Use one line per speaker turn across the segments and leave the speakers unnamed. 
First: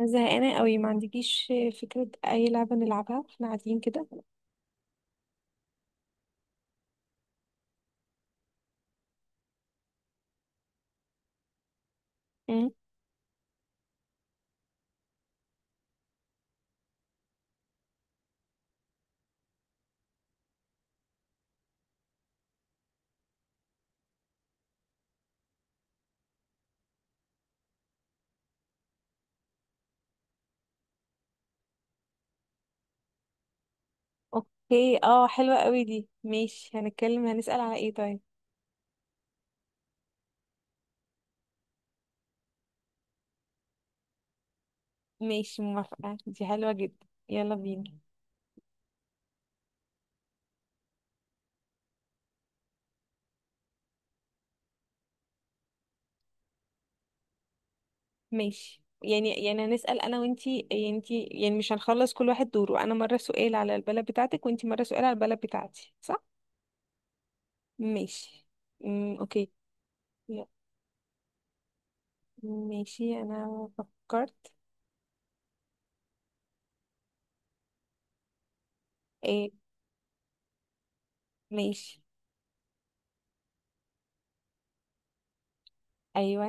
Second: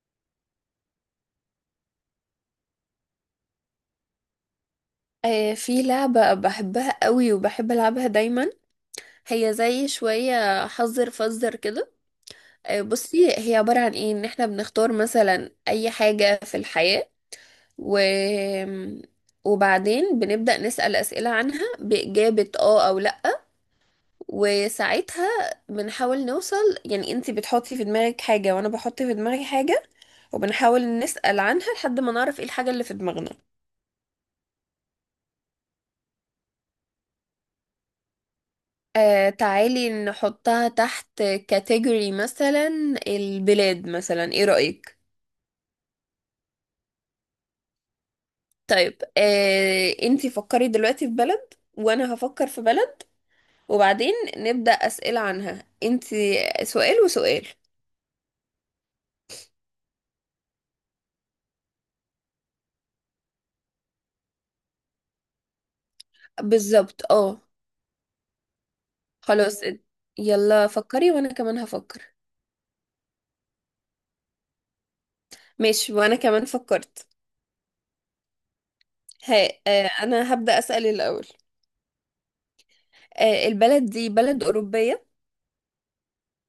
أنا زهقانة قوي، ما عندكيش فكرة أي لعبة نلعبها واحنا قاعدين كده.
آه، في لعبة بحبها قوي وبحب ألعبها دايما. هي زي شوية حذر فزر كده.
مم.
آه، بصي هي عبارة عن ايه؟ ان احنا بنختار مثلا اي حاجة في الحياة، و... وبعدين بنبدأ نسأل أسئلة عنها بإجابة اه أو لأ، وساعتها بنحاول نوصل. يعني انتي بتحطي في دماغك حاجة وانا بحط في دماغي حاجة، وبنحاول نسأل عنها لحد ما نعرف ايه الحاجة اللي في دماغنا.
اوكي، اه حلوة قوي دي، ماشي هنتكلم. هنسأل على ايه طيب؟
آه، تعالي نحطها تحت كاتيجوري مثلا. البلاد مثلا، ايه رأيك؟
ماشي موافقة، دي حلوة جدا، يلا بينا.
طيب آه، انتي فكري دلوقتي في بلد وانا هفكر في بلد، وبعدين نبدأ أسئلة عنها. انتي سؤال وسؤال.
ماشي، يعني هنسأل انا وانتي، يعني انتي يعني مش هنخلص؟ كل واحد دوره، انا مرة سؤال على البلد بتاعتك وانتي مرة سؤال على البلد بتاعتي، صح؟
بالظبط اه.
ماشي. اوكي.
خلاص،
يلا.
يلا فكري وانا كمان هفكر.
ماشي انا فكرت.
ماشي، وانا كمان فكرت. ها
ايه؟
آه، انا هبدأ أسأل الأول.
ماشي.
آه، البلد دي بلد أوروبية؟
ايوه.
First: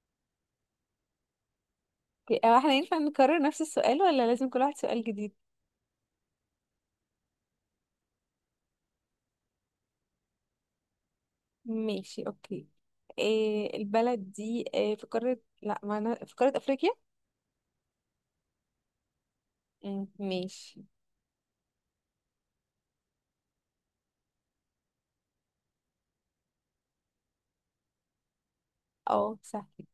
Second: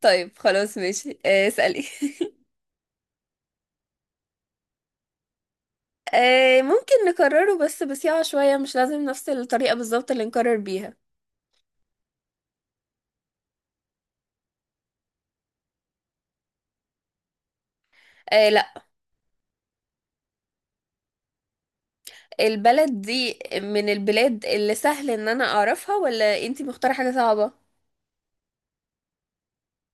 طيب خلاص ماشي، آه اسألي.
اوكي، هو احنا ينفع نكرر نفس السؤال ولا لازم كل واحد سؤال جديد؟
آه، ممكن نكرره بس بسياقة شوية، مش لازم نفس الطريقة بالظبط اللي نكرر بيها.
ماشي اوكي. إيه البلد دي، إيه؟ في قارة، لا، ما انا في قارة افريقيا.
آه، لا.
مم، ماشي.
البلد دي من البلاد اللي سهل ان انا اعرفها، ولا انتي مختارة حاجة صعبة؟
اه سهل.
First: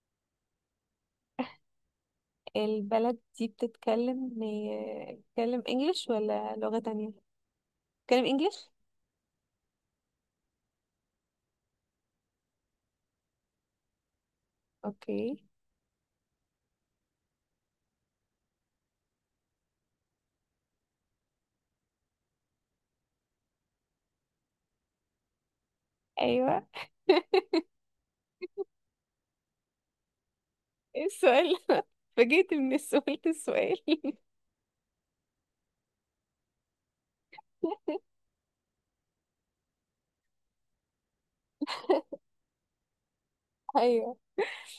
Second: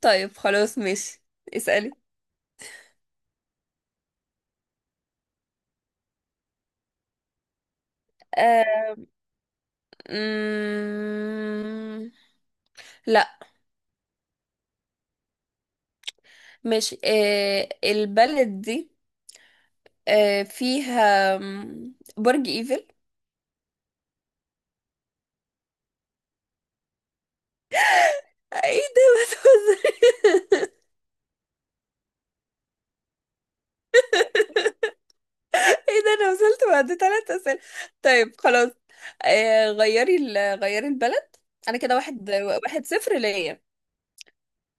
طيب خلاص ماشي، اسألي.
البلد دي بتتكلم إيه، بتتكلم انجلش ولا لغة تانية؟ بتتكلم انجلش؟
آه. مم... لا.
اوكي.
ماشي، آه البلد دي آه فيها برج ايفل؟
ايوه.
آه، ايه ده؟
ايه السؤال ده؟ فجيت من السؤال
ايه ده، انا وصلت بعد 3 اسئله؟ طيب خلاص، آه غيري غيري البلد. انا كده 1-1-0 ليا.
ايوه.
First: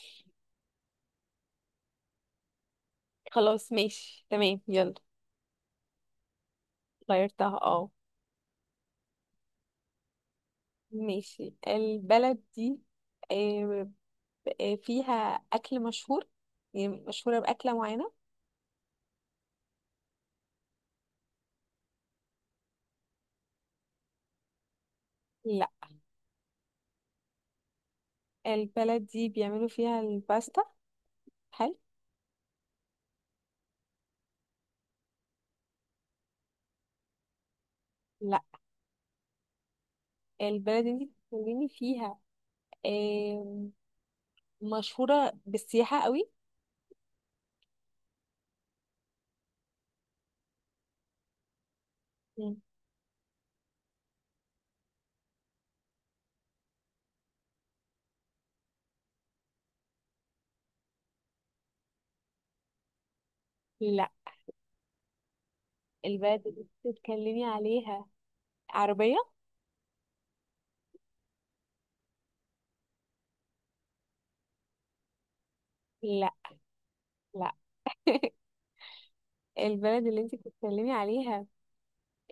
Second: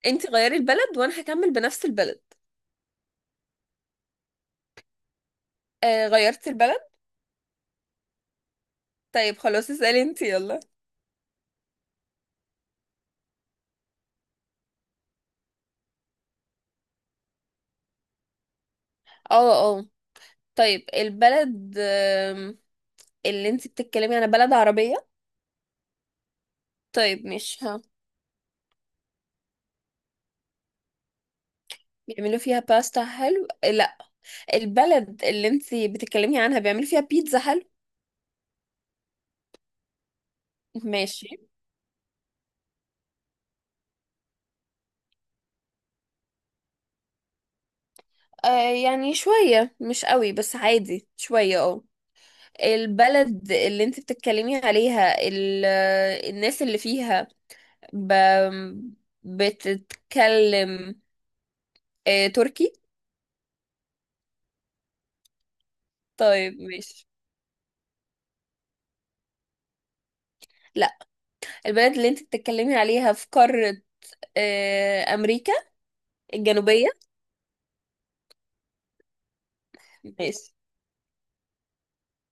انت غيري البلد وانا هكمل بنفس البلد.
خلاص ماشي تمام، يلا.
آه، غيرت البلد؟
غيرتها اه.
طيب خلاص، اسالي انت يلا.
ماشي. البلد دي آه، فيها أكل مشهور، يعني مشهورة بأكلة معينة.
اه اه. طيب البلد اللي انت بتتكلمي عنها بلد عربيه؟
لا.
طيب مش ها.
البلد دي بيعملوا فيها الباستا؟ هل؟
بيعملوا فيها باستا حلو؟ آه، لا. البلد اللي انت بتتكلمي عنها بيعملوا فيها بيتزا حلو؟
لا. البلد دي
ماشي.
بتتكلمي فيها؟ آم، مشهورة بالسياحة قوي.
آه يعني شويه، مش قوي بس عادي شويه، اه.
مم.
البلد اللي انت بتتكلمي عليها الناس اللي فيها ب... بتتكلم آه، تركي؟
لا. البلد
طيب
اللي انت
ماشي.
بتتكلمي عليها عربية؟
لا. البلد اللي انت بتتكلمي عليها في قارة آه، أمريكا
لا.
الجنوبية؟
لا. البلد اللي انت
ماشي.
بتتكلمي عليها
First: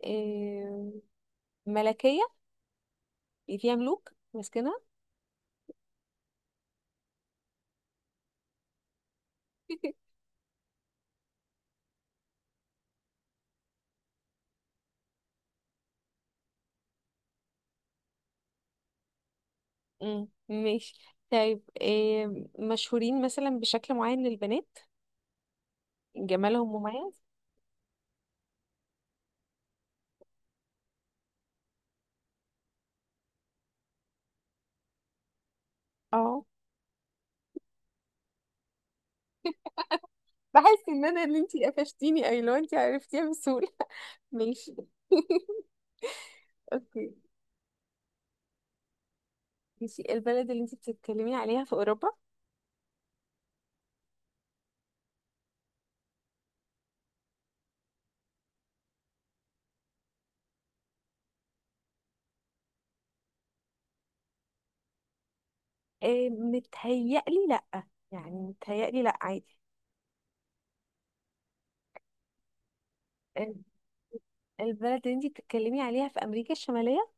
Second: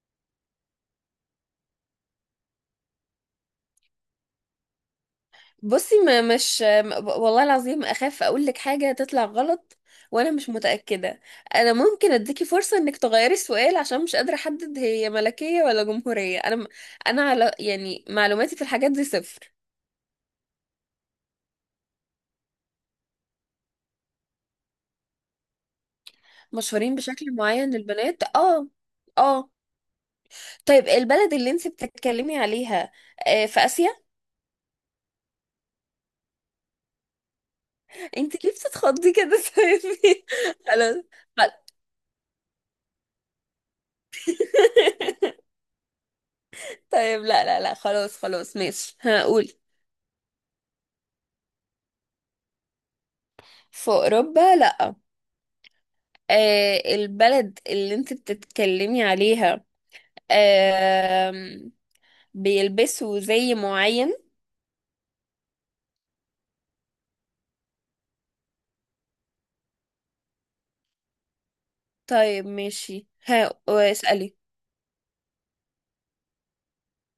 آم، ملكية؟ يعني فيها ملوك ماسكنها؟
بصي، ما مش والله العظيم أخاف أقول لك حاجة تطلع غلط. وأنا مش متأكدة. أنا ممكن أديكي فرصة إنك تغيري السؤال، عشان مش قادرة أحدد هي ملكية ولا جمهورية. أنا على يعني معلوماتي في الحاجات دي صفر.
مم، ماشي. طيب مشهورين مثلا بشكل معين للبنات، جمالهم
مشهورين
مميز؟
بشكل معين للبنات، اه اه. طيب البلد اللي انت بتتكلمي عليها آه، في آسيا؟
اه.
انت ليه بتتخضي كده؟ سامي.
بحس
خلاص.
ان انا اللي
خلاص.
انتي قفشتيني، اي لو انتي عرفتيها بسهولة. ماشي. اوكي.
طيب، لا لا لا، خلاص خلاص ماشي هقول.
ماشي. البلد اللي انت بتتكلمي عليها في اوروبا؟
في أوروبا، لا. آه، البلد اللي انت بتتكلمي عليها آم، بيلبسوا زي معين؟
متهيألي لأ، يعني متهيألي لأ عادي.
طيب ماشي، ها
آه،
اسألي.
البلد اللي انت بتتكلمي عليها في امريكا الشمالية؟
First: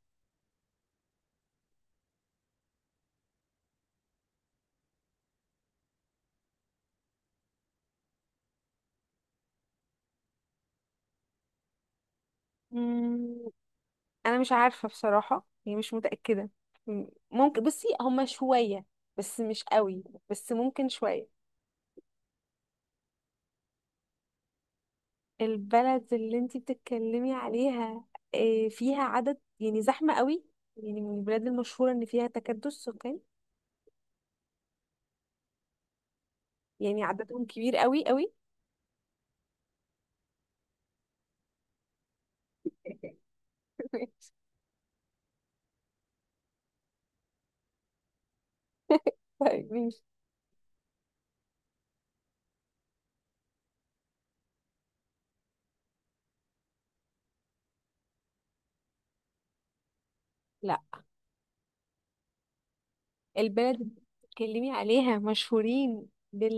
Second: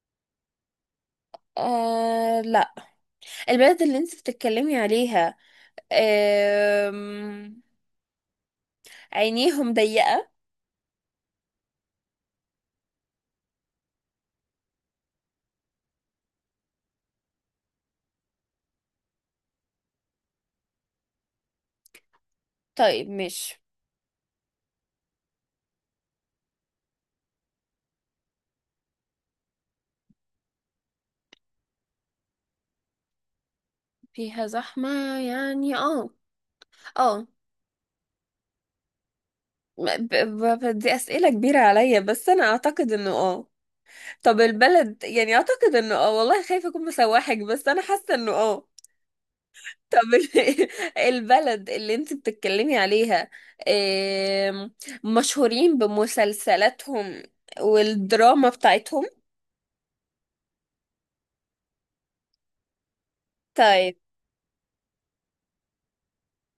آه لا. البلد اللي انت بتتكلمي عليها أم... عينيهم ضيقة؟
مم، انا مش عارفة بصراحة، يعني مش متأكدة. مم، ممكن، بصي هما شوية بس مش قوي، بس ممكن شوية.
طيب مش.
البلد اللي انتي بتتكلمي عليها فيها عدد يعني زحمة قوي، يعني من البلاد المشهورة ان فيها تكدس سكان،
فيها زحمة، يعني اه
يعني
اه.
عددهم كبير قوي قوي.
دي أسئلة كبيرة عليا، بس أنا أعتقد إنه اه.
ماشي.
طب البلد يعني أعتقد إنه اه، والله خايفة أكون مسوحك، بس أنا حاسة إنه اه.
طيب ماشي.
طب البلد اللي انت بتتكلمي عليها أم، مشهورين بمسلسلاتهم والدراما بتاعتهم؟
لا. البلد اللي
طيب
بتتكلمي عليها مشهورين بال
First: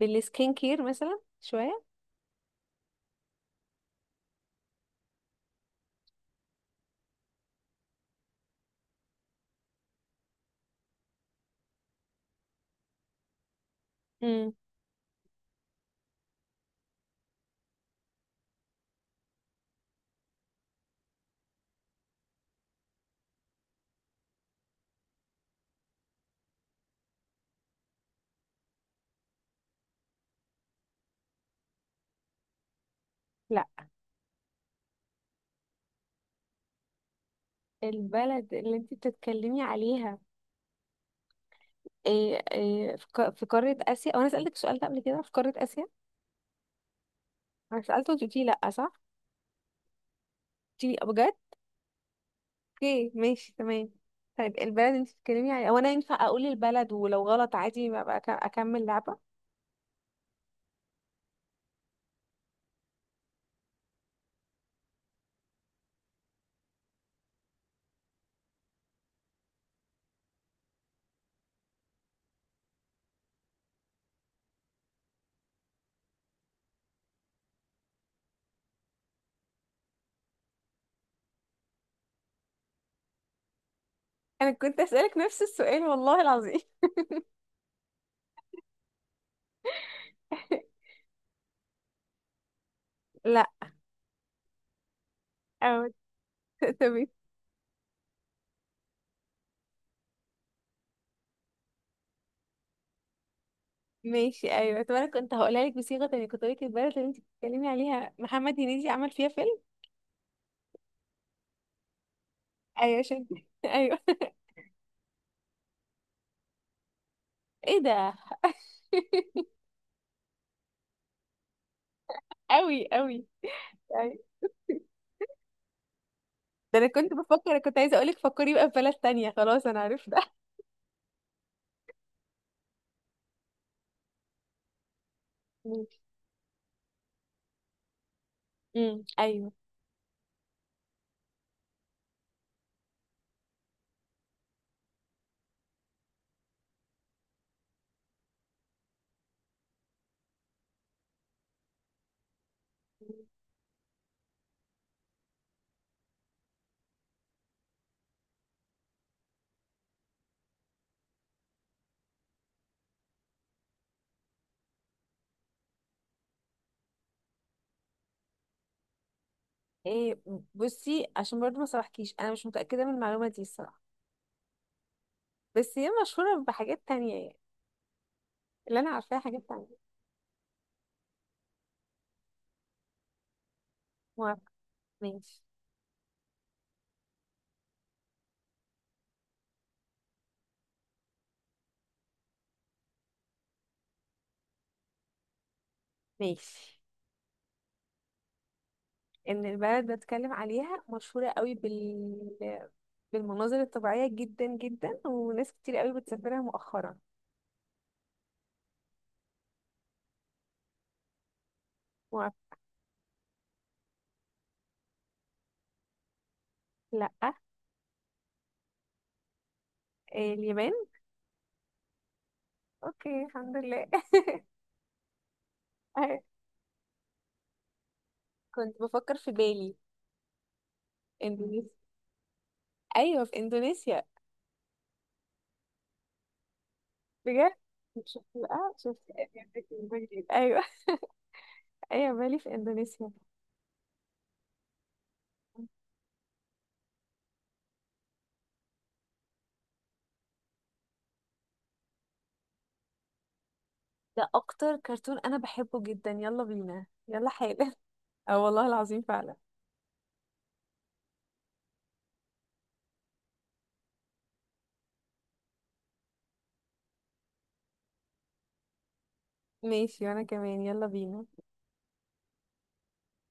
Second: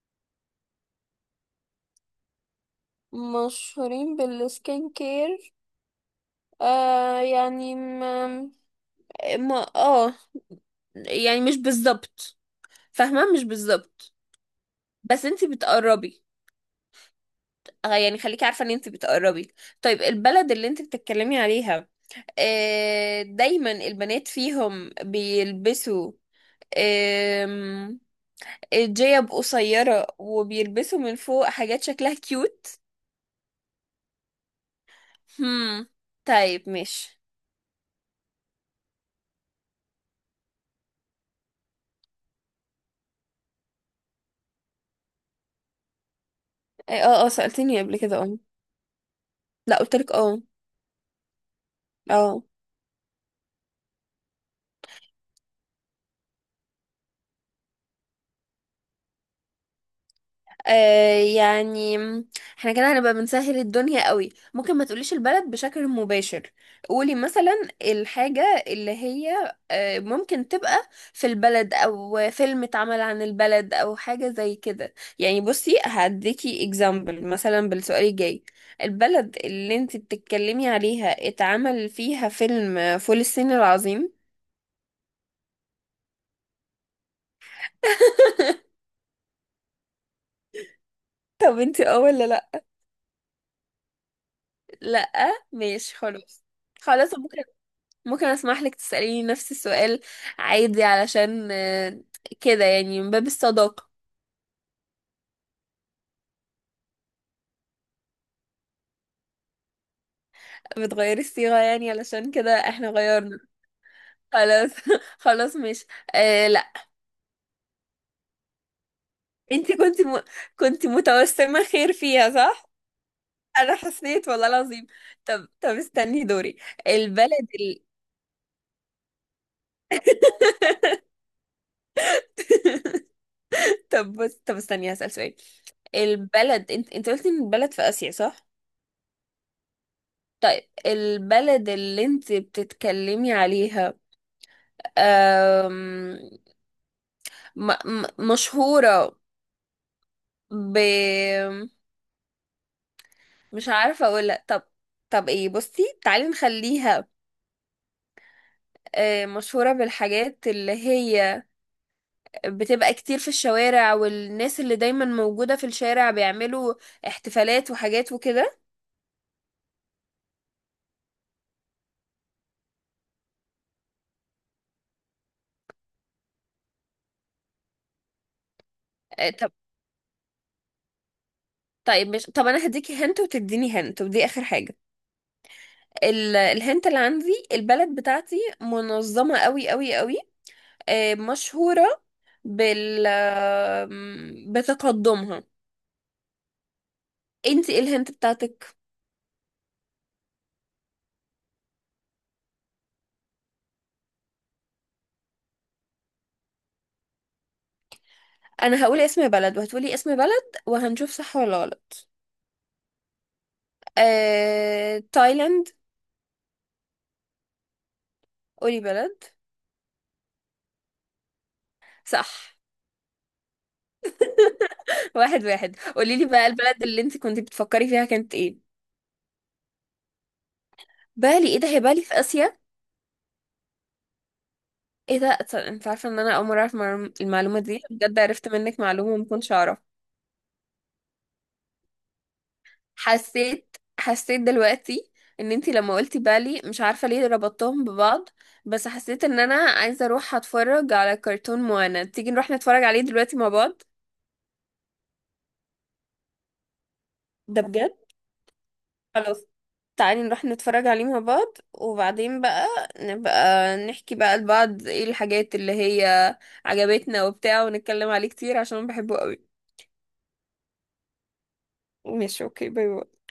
بالسكين كير مثلا شوية.
مشهورين بالسكين كير، آه يعني ما اه، يعني مش بالظبط فاهمة، مش بالظبط.
امم.
بس انتي بتقربي، آه، يعني خليكي عارفة ان انتي بتقربي. طيب البلد اللي انتي بتتكلمي عليها آه دايما البنات فيهم بيلبسوا آم، جيب قصيرة وبيلبسوا من فوق حاجات شكلها كيوت؟
لا.
هم. طيب ماشي.
البلد اللي انتي بتتكلمي عليها، إيه إيه في في قارة آسيا؟ أو أنا سألتك السؤال ده قبل كده، في قارة آسيا؟
اه اه، سألتني
أنا
قبل
سألته
كده
وأنت
اه.
قلتي لأ، صح؟
لا، قلتلك اه.
قلتي لي بجد؟
اه.
اوكي ماشي تمام. طيب البلد انت بتتكلمي، يعني او انا ينفع اقول البلد ولو غلط عادي ما بقى اكمل لعبة؟
آه يعني احنا كده هنبقى بنسهل الدنيا قوي. ممكن ما تقوليش البلد بشكل مباشر. قولي مثلا الحاجة اللي هي آه ممكن تبقى في البلد، او فيلم اتعمل عن البلد، او حاجة زي كده. يعني بصي، هديكي example مثلا بالسؤال الجاي. البلد اللي انت بتتكلمي عليها اتعمل فيها فيلم فول الصين العظيم؟
انا كنت اسالك نفس السؤال والله العظيم.
طب انت اه ولا لا؟
لا.
لا،
أو...
ماشي خلاص.
تمام.
خلاص، بكرة ممكن اسمح لك تسأليني نفس السؤال عادي، علشان آه، كده يعني من باب الصداقة.
ماشي ايوه. طب انا كنت هقولها لك بصيغة تانية، كنت هقول لك البلد اللي انت بتتكلمي عليها محمد هنيدي عمل فيها فيلم.
بتغيري الصيغة يعني، علشان كده احنا
ايوه عشان
غيرنا.
ايوه.
خلاص. خلاص مش. آه لا.
ايه ده؟
انتي كنت كنت متوسمة خير فيها، صح؟
قوي قوي
انا
يعني.
حسيت والله العظيم. طب استني دوري.
ده انا كنت
البلد
بفكر، كنت
ال...
عايزه اقولك فكري بقى في بلد تانية، خلاص انا عرفت.
طب بص، طب استني هسأل سؤال.
ماشي.
البلد انت قلتي ان البلد في آسيا، صح؟
ايوه.
طيب البلد اللي انت بتتكلمي عليها م م مشهورة ب، مش عارفة اقولها. طب، طب ايه، بصي تعالي نخليها آه، مشهورة بالحاجات اللي هي بتبقى كتير في الشوارع، والناس اللي دايما موجودة في الشارع بيعملوا احتفالات وحاجات وكده.
إيه؟ بصي عشان برضو ما صرحكيش، انا مش متاكده من المعلومه دي الصراحه، بس هي مشهوره بحاجات تانية يعني، اللي انا عارفاها
آه،
حاجات
طب
تانية.
طيب مش طب، انا هديكي هنت وتديني هنت، ودي اخر
موافقه.
حاجة.
ماشي.
الهنت اللي عندي، البلد بتاعتي منظمة قوي قوي قوي. آه، مشهورة بال بتقدمها.
ماشي.
انتي ايه الهنت بتاعتك؟
ان البلد بتكلم عليها مشهوره قوي بالمناظر الطبيعيه جدا جدا، وناس كتير قوي بتسافرها مؤخرا.
انا هقول اسم بلد وهتقولي اسم بلد، وهنشوف صح ولا غلط.
موافقه.
آه... تايلاند.
لا.
قولي بلد.
إيه، اليابان؟
صح.
اوكي الحمد لله.
1-1، قولي
أهي،
لي بقى البلد اللي انت كنت بتفكري فيها كانت ايه.
كنت بفكر في بالي.
بالي، ايه
اندونيسيا،
ده؟ هي بالي في اسيا؟
ايوه في اندونيسيا.
ايه ده، انت عارفه ان انا اول مره اعرف
بجد؟
المعلومه دي؟ بجد
شفت
عرفت
بقى،
منك
شفت.
معلومه ما كنتش اعرف.
ايوه. ايه، بالي في اندونيسيا.
حسيت، حسيت دلوقتي ان انت لما قلتي بالي مش عارفه ليه ربطتهم ببعض، بس حسيت ان انا عايزه اروح اتفرج على كرتون موانا. تيجي نروح نتفرج عليه دلوقتي مع بعض؟
ده اكتر كرتون انا بحبه جدا، يلا بينا يلا
ده
حالا.
بجد.
اه والله العظيم فعلا.
خلاص، تعالي نروح نتفرج عليه مع بعض، وبعدين بقى نبقى نحكي بقى لبعض ايه الحاجات اللي هي عجبتنا وبتاع، ونتكلم عليه كتير عشان بحبه قوي.
ماشي وانا كمان، يلا بينا.
ماشي اوكي، باي باي.